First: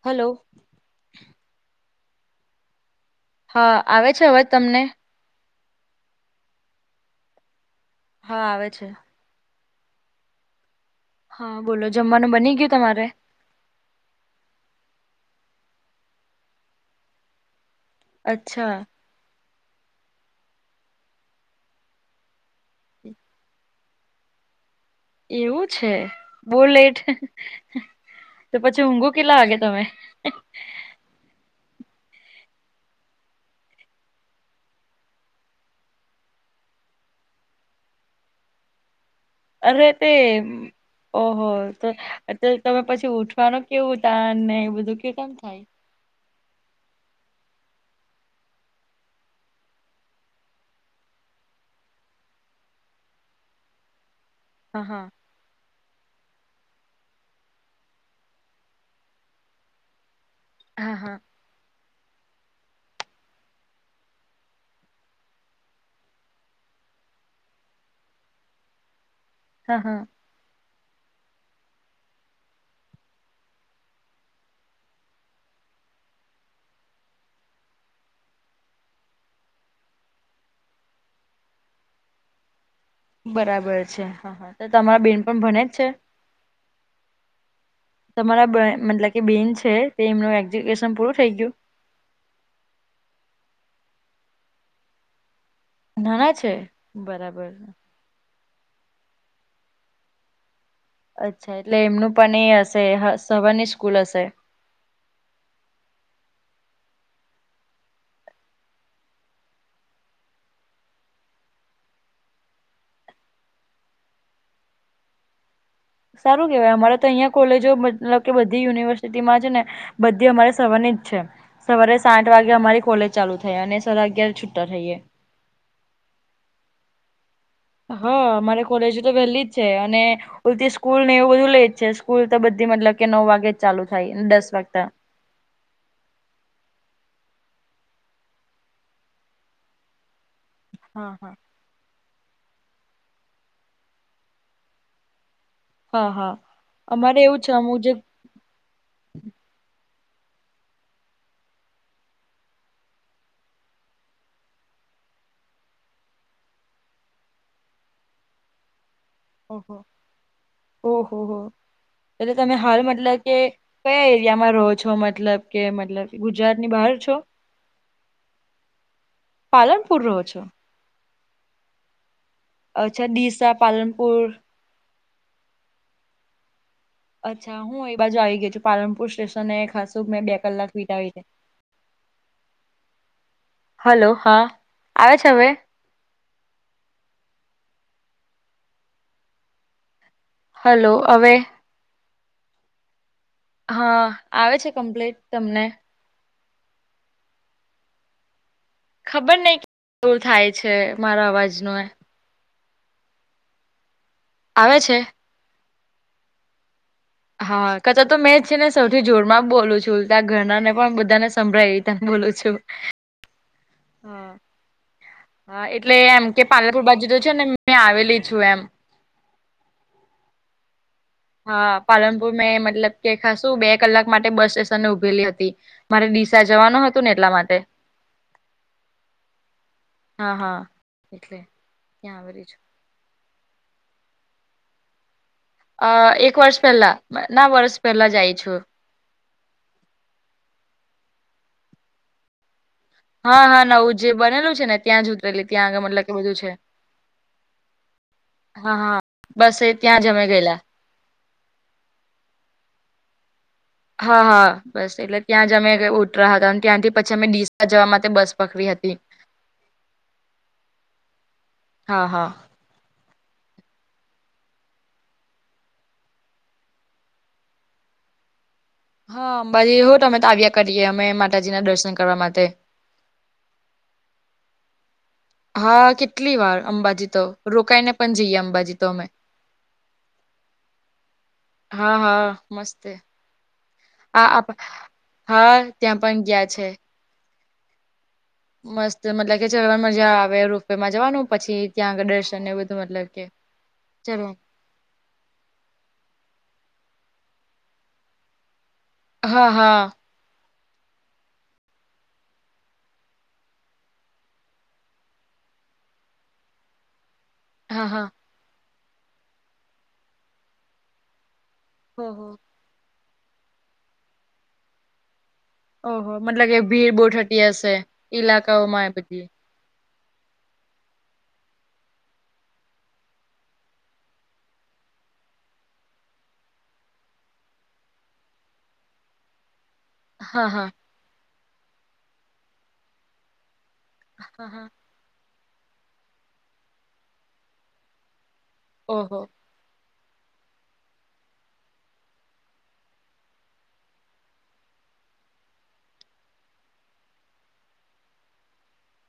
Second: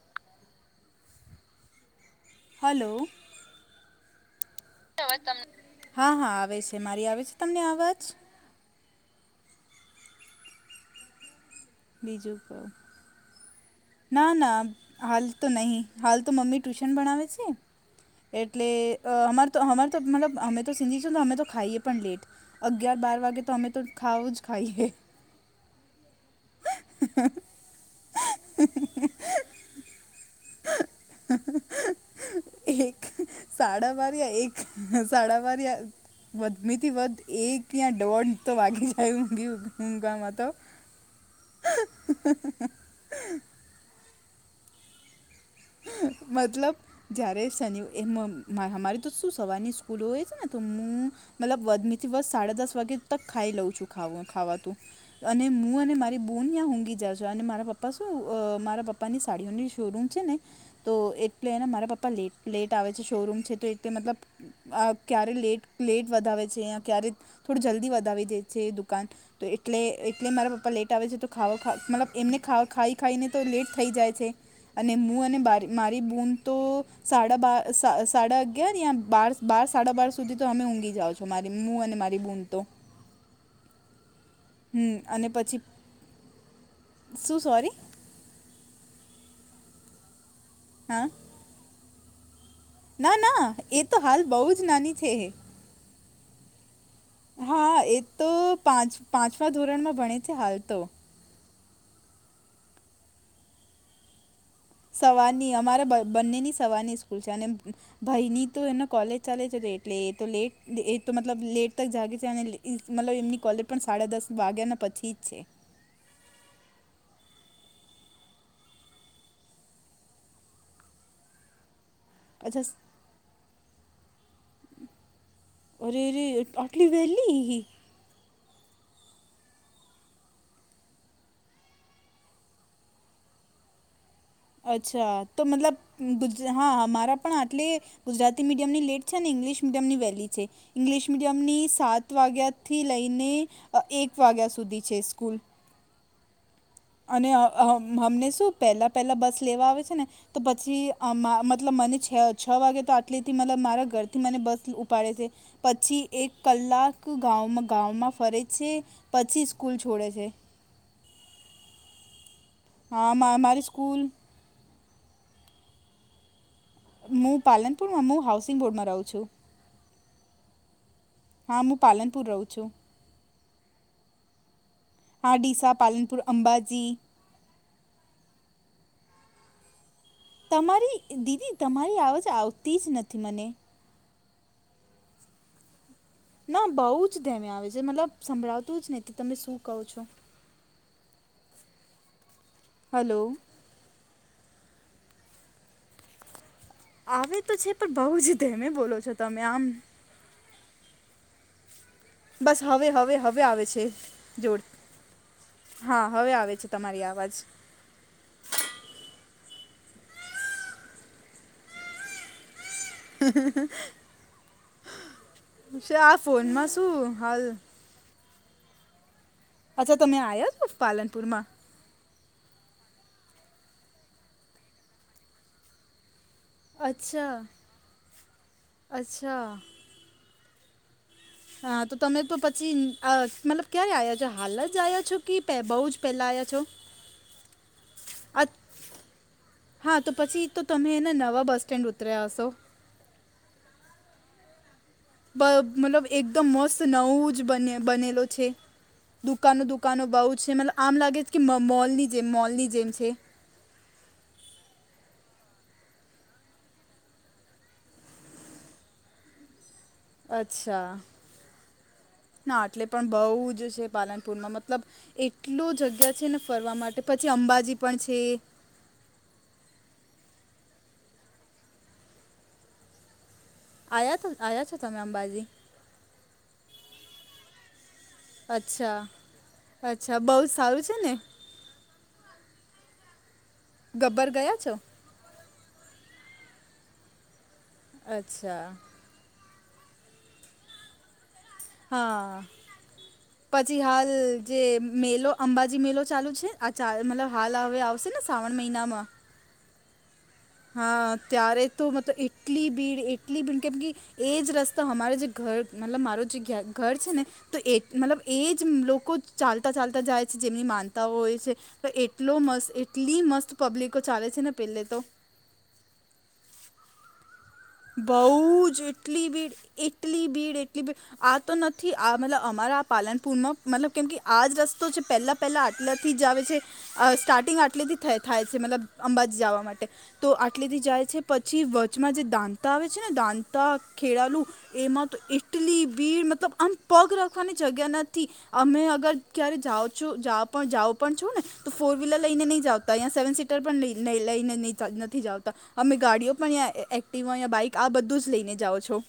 Hello. Hello. હા આવે છે અવાજ તમને હા હા આવે છે મારી આવે છે તમને અવાજ હા આવે છે. હા બોલો જમવાનું બીજું બની કહો ગયું તમારે ના ના હાલ તો નહીં, હાલ તો મમ્મી ટ્યુશન ભણાવે છે. એટલે અચ્છા અમારેતો અમાર તો મતલબ અમે તો સિંધી છું ને અમે તો ખાઈએ પણ લેટ. અગિયાર બાર વાગે તો અમે તો ખાવુજ ખાઈએ. એવું છે? બો લેઠ, તો પછી ઊઘું કેટલા વાગે તમે? એક, સાડા બાર યા એક, સાડા બાર યા વધ મેથી વધ એક યા દોઢ તો વાગી એવું ગ્યું. અરે તે ઓહો તો તે તમે પછી ઉઠવાનું કેવું ટાન ને એ બધું કેવું કેટાક થાય? મતલબ? જ્યારે શનિ અ મ અમારી તો શું સવારની સ્કૂલો હોય છે ને તો હું મતલબ વધનીથી વ સાડા દસ વાગે તક ખાઈ લઉં છું ખાવાતું. હા હા અને મું અને મારી બૂન ત્યાં ઊંઘી જાં છું અને મારા પપ્પા શું મારા પપ્પાની સાડીઓની શોરૂમ છે ને હા તો હા. એટલે એના મારા પપ્પા લેટ લેટ આવે છે શોરૂમ છે તો એટલે મતલબ આ ક્યારે લેટ લેટ વધાવે છે ક્યારે થોડું જલ્દી વધાવી દે છે દુકાન. તો એટલે હા હા એ ટલે મારા પપ્પા લેટ આવે છે તો ખ મતલબ એમને ખાઈ ખાઈને તો લેટ થઈ જાય છે. અને મું અને મારી બૂન તો સાડા બા સાડા અગયાર યા બાર બાર સાડા બાર સુધી તો અમે ઊંઘી જાઓ છો મારી મું અને મારી બૂન તો. બરાબર છે હા હા તો હમ તમારા બેન અને પણ પછી ભને જ છે? શું સોરી તમારા મતલ કે બેન છે તે એમનું એક્જ્યુકેશન હા પૂરું થઈ ગ્યું? ના ના એ તો હાલ બઉ જ નાની છે હે. નાના છે? બરાબર. હા એ તો પાંચ પાંચમા ધોરણમાં ભણે છે હાલ તો. અચ્છા એટલે એમનું પણ એ હશે હ સવરની સ્કૂલ હશે? સવારની અમારા બંનેની સવારની સ્કૂલ છે અને ભાઈની તો એના કોલેજ ચાલે છે એટલે એ તો લેટ એ તો મતલબ લેટ તક જાગે છે અને લે ઇ મતલબ એમની કોલેજ પણ સાડા દસ વાગ્યાના પછી જ છે. સારું કેવાય અમારે તો અહિયાં કોલેજો મતલબ કે બધી યુનિવર્સિટીમાં છે ને બધી અમારે સવાની જ છે. સવારે સાઠ વાગે અચ્છા અમારી કોલેજ ચાલુ થાય અને સાડા અગિયાર છૂટ્ટા થઈએ. ઓરે રે આ આટલી વેહલી હી! હા અમારે કોલેજ તો વેહલી જ છે અને ઉલતી સ્કૂલ ને એવું બધું લેટ છે સ્કૂલ તો બધી મતલબ કે નવ વાગે જ ચાલુ થાય દસ વાગતા અચ્છા તો મતલબ ગુજ હા હા મારા પણ આટલે ગુજરાતી મીડિયમની લેટ છે ને ઇંગ્લિશ મીડિયમની વેલી છે. ઇંગ્લિશ હા હા મીડિયમની સાત વાગ્યાથી લઈને એક વાગ્યા સુધી છે સ્કૂલ. હા હા. અમારે અને એવું અ છે હ અમુક જે હમને શું પેહલા પેહલા બસ લેવા આવે છે ને તો પછી અ મ મતલબ મને છે વાગે તો આટેલેથી મતલબ મારા ઘરથી મને બસ ઉપાડે છે. પછી એક કલાક ગાવ ગામંમાં ફરે છે પછી સ્કૂલ ઓહો છોડે છે. ઓહો હો એટલે તમે હાલ હા મતલબ કે મા- મારી સ્કૂલ કયા એ તિયામાં રહો છો મતલબ કે મતલબ ગુજરાત ની બહાર છો. હું પાલનપુરમાં હું હાઉસિંગ બોર્ડમાં રહું છું. પાલનપુર રોહ છો? હા મું પાલનપુર રઉ છું. અચ્છા ડીસા પાલનપુર. હા ડીસા, પાલનપુર, અંબાજી. અચ્છા હું એ બાજુ આવી ગય છું પાલનપુર સ્ટેશન એ ખાસું મેં કલાક તમારી વિતાવી છે દીદી તમારી આવવાજ આવતી જ નથી મને હલો હા આવે છે હવે. ના બહુ જ ધમે આવે છે મતલબ સંભળાવતું જ નહ તમે શું કહો છો. હલો હવે. હલો. હા આવે છે કમ્પ્લીટ તમને. આવે તો છે પણ બઉ જ ધમે બોલો છો તમે આમ દૂર થાય છે મારો અવાજ નો બસ હવે હવે હવે આવે છે જોડ આવે છે હા હવે આવે છે તમારી અવાજ. હા કચા તો મેં જ છે ને સૌથી જોર માં બોલું છું ત્યાં ઘરનાને પણ બધાને સંભળાવી ત બોલું છું. હ હ હ હા હા એટલે આ એમ કે ફોનમાં પાલપુર બાજુ શું તો છે હાલ ને મેં આવેલી છું એમ. અચ્છા તમે આ્યા છો પાલનપુર માં. હ પાલનપુર મેં મતલબ કે ખાસું બે કલાક માટે બસ સ્ટેશનને ઉભેલી હતી. મારે ડીસા જવાનું હતું ને અચ્છા એટલા માટે અચ્છા હા હા. એટલે હા તો ત્યાં તમે તો આવેલી છું. પછી મતલબ ક્યારે આવ્યા છો હાલ જ આવ્યા છો કે પે બહુ અ જ પહેલાં એક આવ્યા વર્ષ છો પહેલા ના વર્ષ પહેલા આય છું. અ- હા તો પછી તો તમેને નવા બસ સ્ટેન્ડ ઉતર્યા હશો. હા હા નવું જે બનેલું છે ને ત્યાં ઉતરી બ મતલબ એકદમ મસ્ત નવું જ બને બનેલો છે. હા હા બસ દુકાનો એ ત્યાં દુકાનો અમે બહુ જ છે ગયેલા. મતલબ આમ લાગે છે કે મોલની જેમ મોલની જેમ છે. હા હા બસ એટલે ત્યાં જ અમે ઉતરા હતા અને ત્યાંથી પછી અમે ડીસા જવા માટે બસ પકડી હતી. અચ્છા હા હા ના એટલે. પણ બહુ જ છે પાલનપુરમાં મતલબ એટલો જગ્યા છે ને ફરવા માટે પછી અંબાજી પણ છે. હા અંબાજી હો અમે તો આવ્યા કરીએ અમે માતાજી ના દર્શન કરવા માટે. આયા આયા છો તમે અંબાજી. હા કેટલી વાર અંબાજી તો રોકાઈને પણ જઈએ અંબાજી તો અચ્છા અમે. અચ્છા બહુ સારું છે ને. હા હા મસ્ત ગબ્બર આ ગયા છો હા ત્યાં પણ ગયા છે. અચ્છા. જે મતલબ કે ચવા મજા આ. હવે રૂપેમાં જવાનું પછી ત્યાં આગળ હા દર્શન એ બધું મતલબ કે પછી હાલ ચલો જે મેલો અંબાજી મેલો ચાલુ છે આ ચા મતલબ હાલ હવે આવશે ને શ્રાવણ મહિનામાં. હા હા. હા ત્યારે તો મતલબ એટલી ભીડ એટલી ભીડ કેમ કે. એજ રસ્તા અમારે જે ઘર મતલબ મારો જે ઘર છે ને તો એ હા હા મતલબ એ જ લોકો ચાલતા ચાલતા જાય છે જેમની માનતાઓ હોય છે. તો ઓહો એટલો મસ્ત એટલી મસ્ત પબ્લિકો ચાલે છે ને પેલે તો ઓહ મતલબ કે ભીડ બોઠ ઠંડી હશે. બઉ ઈલાકાઓમાં જ એ એટલી બધી ભીડ એટલી ભીડ એટલી ભીડ આ તો નથી. આ મતલબ અમારા પાલનપુર માં મતલબ કેમ કે આજ રસ્તો છે. પહેલા પેલા આટલાથી જ આવે છે. સ્ટાર્ટિંગ આટલેથી થાય છે. મતલબ અંબાજી જવા માટે તો હા હા આટલીધ જાય છે પછી વચમાં જે દાંતા આવે છે ને દાંતા હા ખેળલું હા એમાં તો ઈટલી વીડ મતલબ આમ પગ રાખવાની જગ્યા ન નથી અમે અગર ઓહો ક્યારે જાઓ. જા પણ છું ને તો ફોર વ્હીલર લઈને નહી જતા સેવન સીટર પણ લઈને નહી નથી જાવતા અમે ગાડીઓ પણ એક્ટ અહીંયા બાઈક આ બધું જ લઈને જાાવ છો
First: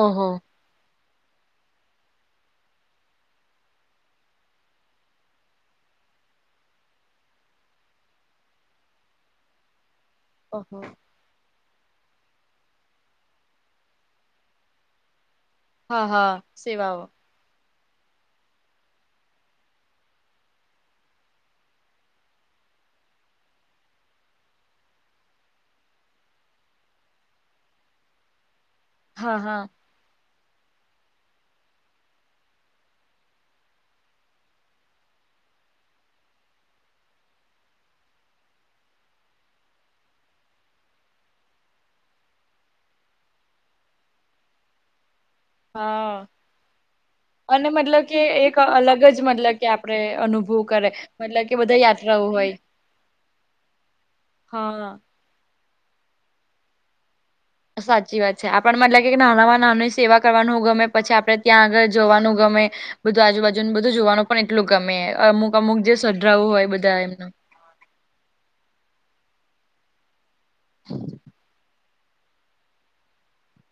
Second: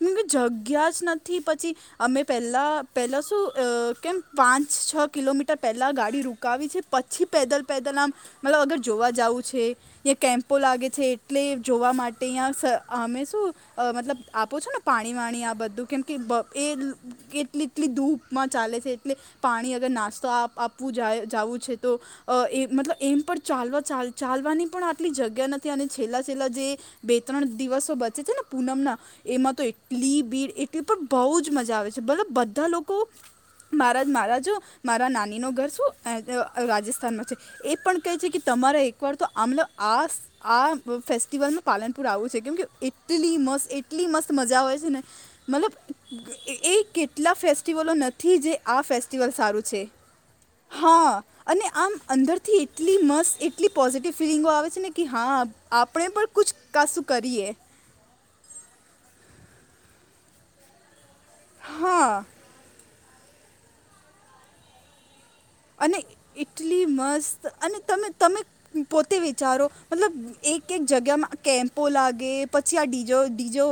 કે કે ઓહો જગ્યા જ નથી. પછી અમે પહેલાં પહેલાં શું કેમ પાંચ છ કિલોમીટર પહેલાં ગાડી રૂકાવી છે. પછી પેદલ પેદલ આમ મતલબ અગર જોવા જવં છે. ્યાંયા કેમ્પો ઓહો લાગે છે એટલે જોવા માટે અહીંયા અમે શું મતલબ આપો છો ને પાણી વાણી આ બધું કેમ હા કે હા એ સેવાઓ એટલે એટલી ધૂપમાં ચાલે છે એટલે પાણી અગર નાસ્તો આપ આપવું જાય જવું છે. તો અ એ મતલબ એમ પણ ચાલવા ચાલવાની પણ આટલી જગ્યા નથી અને છેલ્લા છેલ્લા જે બે ત્રણ દિવસો બચે છે ને પૂનમ ના હા એમાં હા તો લી ભીડ એટલે પણ બહુ જ મજા આવે છે. મતલબ બધા લોકો મારા મારા જો મારા નાનીનું ઘર શું રાજસ્થાનમાં છે. એ પણ કહે છે કે તમારે એક વાર તો આમ આ આ ફેસ્ટિવલનું પાલન પૂર આવું છે. કેમ કે એટલી મસ્ત એટલી મસ્ત મજા હોય છે ને મતલબ હા એ કેટલા અને ફેસ્ટિવલો મતલબ કે નથી જે એક આ અલગ જ ફેસ્ટિવલ મતલબ કે સારું છે. આપણે અનુભવ કરે હા મતલબ કે અને બધા આમ યાત્રાઓ હોય અંદરથી એટલી મસ્ત એટલી પોઝિટિવ ફિલિંગો આવે છે ને હા કે હા આપણે પર કછ કસ કરીએ. સાચી વાત છે આપણ મતલે કે નાનામાં નામની સેવા કરવાનું ગમે. પછી આપડે ત્યાં આગળ હા જવાનું ગમે બધું આજુબાજુનું બધું જોવાનું પણ એટલું ગમે. અમુક અમુક જે અને સઢરાવું હોય એટલી બધા એમનું. મસ્ત અને તમે તમે પોતે વિચારો મતલબ એક એક જગ્યામાં કેમ્પ પો લાગે, પછી આડીજો ડીજો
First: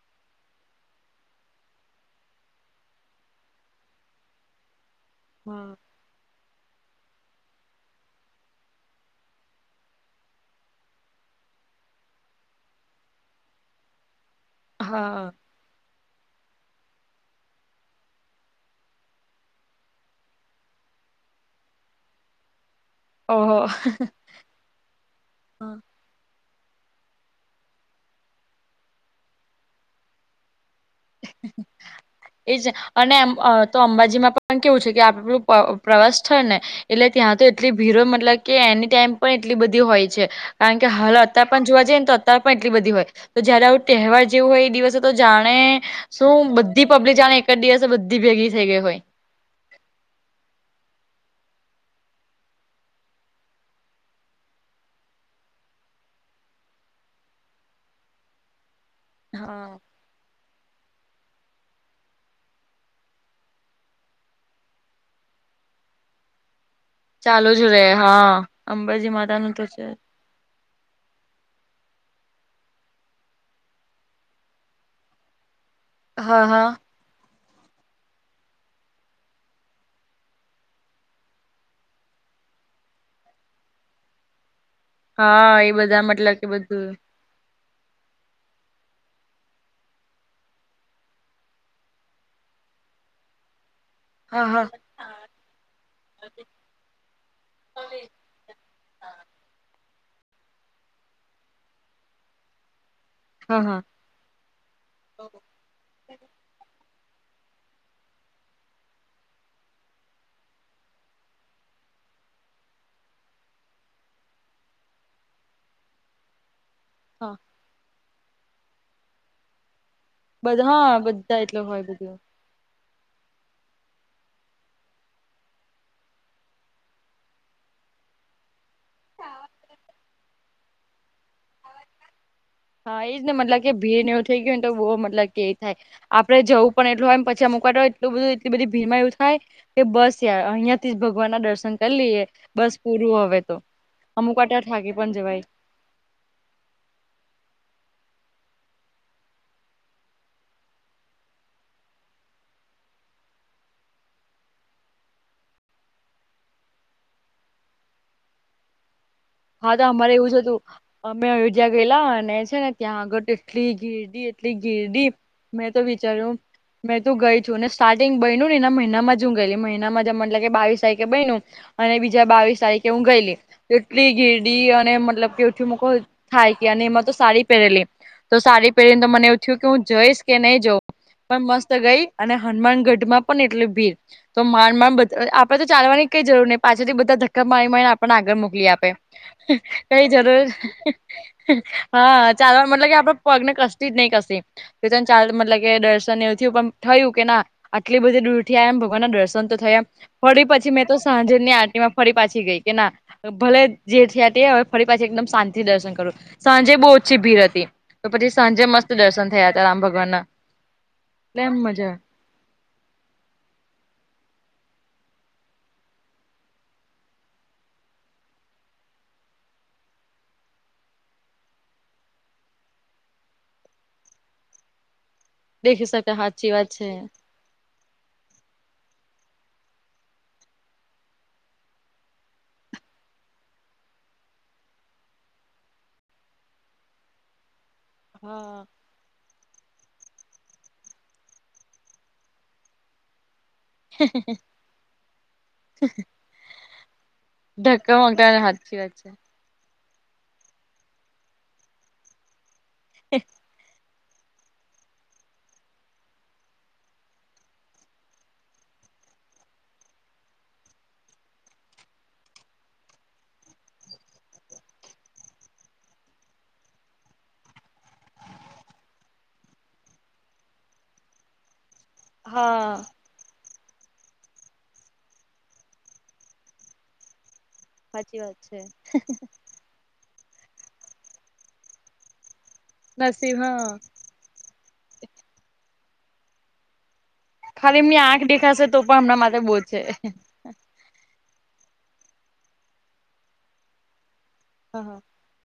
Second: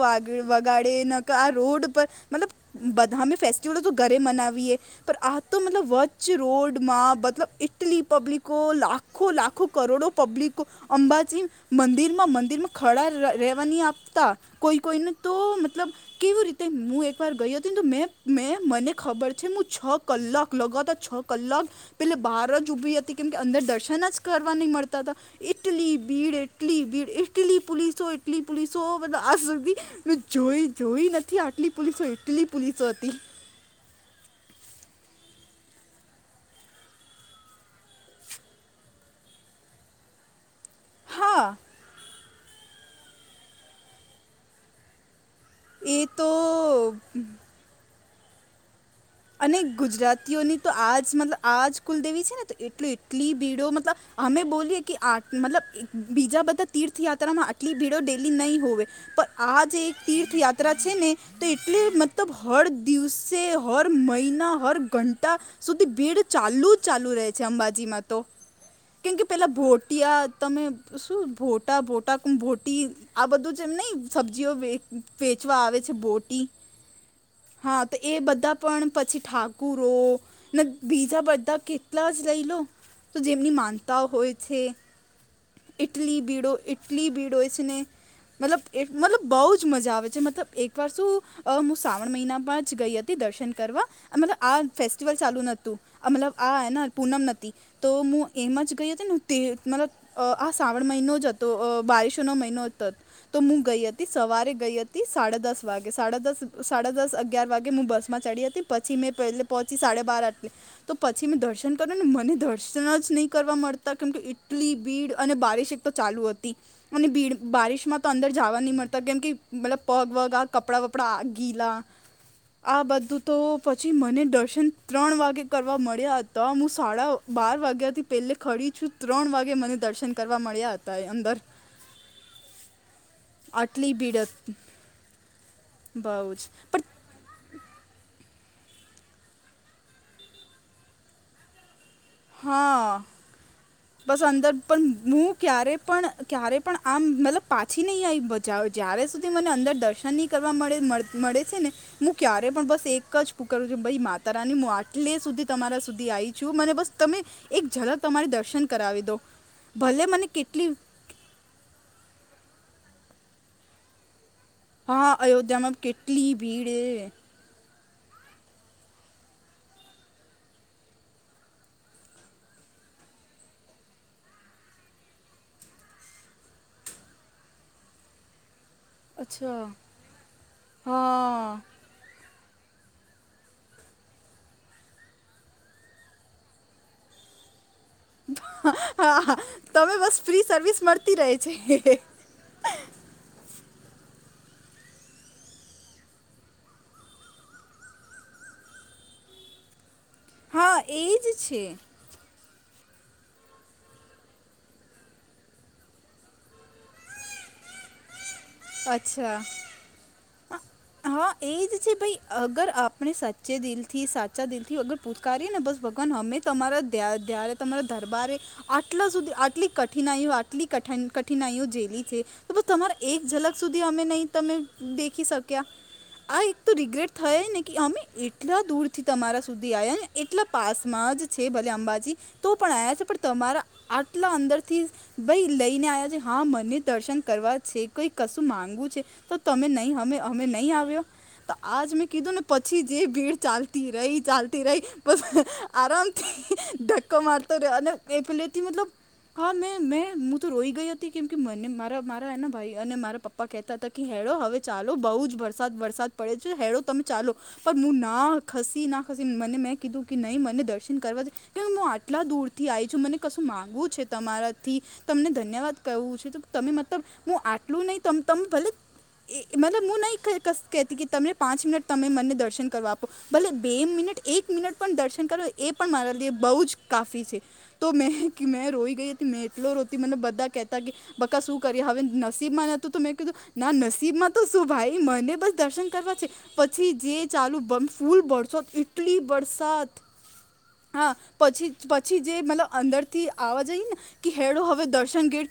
વગાડે. આ રોડ પર મતલબ બધામે ફેસ્ટિવલો તો ઘરે મનાવીએ. પણ આ તો હા મતલબ વચ રોડ માં મતલબ ઇટલી પબ્લિકો લાખો લાખો કરોડો પબ્લિકો અંબાજી મંદિર માં મંદિર માં ખડા રહેેવાની આપતા. કોઈ કોઈ ને હા તો મતલબ કેવી રીતે તે હું એકવાર ગઈ હતી ને તો મેં મેં મને ખબર છે. હું છ કલાક લગાતાર છ કલાક પેલે બહાર જ ઊભી હતી. કેમ કે ઓહો અંદર દર્શન જ કરવા નહી મળતા હતા- હા ઇટલી ભીડ ઇટલી ભીડ, ઇટલી પોલીસો ઇટલી પોલીસો બધ એું જોઈ જોઈ નથી. આટલી પોલીસો એટલી એજ પોલીસો અને હતી. એમ તો અંબાજીમાં પણ કેવું છે કે આપલું પ્રવાસ થાય ને એટલે ત્યાં તો એટલી ભીરો મતલબ કે એની ટાઈમ પણ એટલી બધી હોય છે. કારણ કે હાલ હા અત્યારેાર પણ જો જઈએને તો. પણ એટલી બધી હોય તો જયારે આવું તહેવાર જેવું હોય એ દિવસે તો જાણે. એ તો શું બધી પબ્લિક જાણે એક જ દિવસે બધી ભેગી થઈ ગઈ હોય. અને ગુજરાતીઓની તો આજ મતલબ આજ કુલદેવી છે. ને તો એટલી એટલી ભીડો મતલબ અમે બોલીએ કે આ મતલબ બીજા બધા તીર્થયાત્રામાં આટલી ભીડો ડેલી નહીં હોવે. પણ આ હા જે તીર્થયાત્રા છે ને તો એટલે મતલબ હર દિવસે હર- મહિના હર ઘંટા સુધી ભીડ ચાલુ જ ચાલુ રહે છે જ રે અંબાજીમાં તો. હા અંબાજી કેમ કે માતા પેલા નું તો છે ભોટિયા તમે શું ભોટા ભોટા ભોટી આ બધું જ એમ ન સબ્જીઓ વે વેચવા આવે છે. હા બોટી. હા હા તો એ બધા પણ પછી ઠાકુરો ને બીજા બધા કેટલા જ લઈ લો. તો જેમની માનતાઓ હોય છે. હા એ બધા ઇટલી મતલબ બડો કે બધું ઇટલી બડ઼ ને. મતલબ એ મતલબ બહુ જ મજા આવે છે. મતલબ એકવાર શું અ હું શ્રાવણ મહિના બા જ ગઈ હતી દર્શન કરવા મતલબ હા આ હા ફ ચાલુ નતું મતલબ આ ને પૂનમ નથી તો હું એમ જ ગઈ હતી ને તે મતલબ અ આ શ્રાવણ મહિનો જ હતો બારિશોનો મહિનો હતો તો હું હા હા ગઈ હતી. સવારે ગઈ હતી સાડા દસ વાગે સાડા દસ સાડા દસ અગિયાર વાગે હું બસમાં ચડી હતી. પછી મેં પહેલે પહોંચી સાડે બાર આટલે. તો પછી મેં દર્શન કર્યું ને મને દર્શન જ નહીં કરવા મળતા કેમ કે ટલી ભીડ અને બારીશ. ચાલુ હતી, અને હા ભીડ બારિશમાં તો અંદર જવા ન મળતા કેમ કે મતલબ પગ વગ. બધા કપડા હા વપડા આ બધા એટલે ગીલા, હોય બધું આ બધું તો પછી મને દર્શન ત્રણ વાગે કરવા મળ્યા, હતા હું સાડા બાર વાગ્યાથી પેલે ખડી છું ત્રણ વાગે મને દર્શન કરવા મળ્યા હતા એ અંદર. હા એજ ને મતલબ કે આટલી ભીડ એવું થઈ હતી ગયું ને તો બહ મતલબ કે એ થાય, બહુ આપડે જ જવું પણ એટલુંછ ચમક હો એટલ બધ એટલી બધી ભી માં એવું થાય, કે બસ યાર અહિયાંથી જ ભગવાન ના દર્શન કરી લએ, બસ હા પૂરું હવે તો. બસ અમુક અંદર વાર તો થાકી પણ હું જવાય ક્યારે પણ ક્યારે પણ આમ મતલબ પાછી નહી આવી બાવ જય્યારે સુધી મને અંદર દર્શનની કરવા મળે મળે છે ને. હું ક્યારે પણ બસ એક જ કુકું છ ભાઈ માતા રાની હું આટલે સુધી તમારા સુધી આવી. શું મને બસ તમે એક જલક તમારી દર્શન કરાવી દો. હા તો ભલે અમારે મને એવું જ હતું, કેટલી અમે અયોધ્યા ગયેલા અને છે ને ત્યાં આગળ તો એટલી ઘેરડી એટ ગીરડી હા મેં અયોધ્યામાં તો કેટલી વિચાર્યું ભીડ એ મેં તો ગઈ. જોુંને સ્ટાર્ટિંગ બનનું ને એને મહિનામાં જ હું ગયેલી મહિનામાંમ એટલે કે બાવીસ તારીખે બન. અને બીજા બાવીસ તારીખે હું ગયેલી. એટલી ઘેરડી અને મતલબ કેઠી મકો થાય કે અને એમાં તો સાડી પહેરેલી. તો સારી પહેરીને તો મને એવું થયું અચ્છા કે હું જઈશ કે નહી જઉં, પણ હા મસ્ત ગઈ. અને હનુમાનગઢ માં પણ એટલે ભીડ. તો માણ માણડ આપડે તો ચાલવાની કઈ જરૂર નહી પાછળથી બધા ધક્કા મારી મારીને આપણને આગળ મોકલી આપ. હા તમે કઈ બસ ફ્રી જરૂર સર્વિસ મળતી રહે છે હા. હા, ચાલવા મતલબ કે આપડા પગ ને કસ્તી નહીં કસ્તી. બે ત્રણ ચાલ મતલબ કે દર્શન એવથી ઉપ થયું કે ના આટલી બધી દૂર થી આ એમ ભગવાન ના દર્શન તો થાય આમ ફળી પછી હા મેં તો એ જ સાંજે ની છે આરતતી માં ફરી પાછી ગઈ કે ના ભલે જેથી તે હવે ફરી પાછી એકદમ શાંતિ દર્શન કરું સાંજે બહુ ઓછી ભીડ હતી. તો પછી સાંજે મસ્ત દર્શન અચ્છા થયા હતા રામ ભગવાન ના. હા, હા એટલે એ એમ જ છે મજા ભાઈ અગર આપણે સાચ્ચે દિલ થી સાચા દિલ થી અગર પૂકારીએ ને બસ ભગવાન અમે તમારા ધ્યા ધ્યારે તમારા દરબારે આટલા સુધી આટલી કઠિનાઈઓ આટલી કઠિન-કઠિનાઈઓ જેલી છે તો બ તમારે એક જલક સુધી અમે નહી તમે દેખી શક્યા દેખી શકે આ હાચી એક વાત તો છે રિગ્રેટ થયા ને કે અમે એ એટલા દૂરથી તમારા સુધી આવ્યા ને એટલા પાસમાં જ છે ભલે અંબાજી તો પણ આયા છે પણ તમારા આટલા અંદરથી ભાઈ લઈને આવ્યા છે હા મને દર્શન કરવા છે કઈ કશું હા માંગવું છે તો તમે નહહમે અમે નહી આવ્યો તો આજ મેં કીધું ને પછી જે ભીડ ચાલ તી રહી ચાલતી રહી બસ આરામથી ધક્કો મારતો રહ્યો અને ધક્કા એ મારતા પેલે થી હાચી મતલબ વાત છે હા મેં મેં હું તો રોઈ ગઈ હતી કેમકે મને મારા મારા એના ભાઈ અને મારા પપ્પા કહેતા હતા કે હેડો હવે ચાલો બઉુ જ વરસાદ વરસાદ પડે છે હેડો તમે ચાલો પણ હું ના ખસી ના ખસી મને મેં કીધું કે નહી મને દર્શન કરવા છે કે હું આટલા દૂરથી આઈ છું મને કશું માગવુ છે તમારાથી તમને ધન્યવાદ કહેવું છે તમે મતલબ હું આ ટલું ‌નઈ તમ-તમ ભલે એ મતલબ મુ નઈ ખ કશુ કેતી કે તમે પાંચ મિનિટ તમે મને હા દર્શન કરવા આપ ભલે બે મિનિટ એક મિનિટ પણ દર્શન કરો એ પણ મારા લિએ બહુ જ કાફી છે. તો મેં સાચી વાત કી છે મેં રોઈ ગઈ હતી મેં એટલો રોતી મતલબ બધા કેહેતા કે બકા શું કરી હવે ન નસીબમાં નતું તો મેં કીધું નસીબ હા ના નસીબ માં તો શું ભાઈ મને બસ દર્શન કરવા છે, પછી જે ચાલુ ખાલી એમની ફૂલ આંખ બરસો દેખાશે તો પણ ઈટલી હમણાં માટે બહુ છે. બરસાત. હા, પછી પછી જે મતલબ અંદરથી આવાજ આઈને કે હેડો હા હવે હા દર્શન ગેટ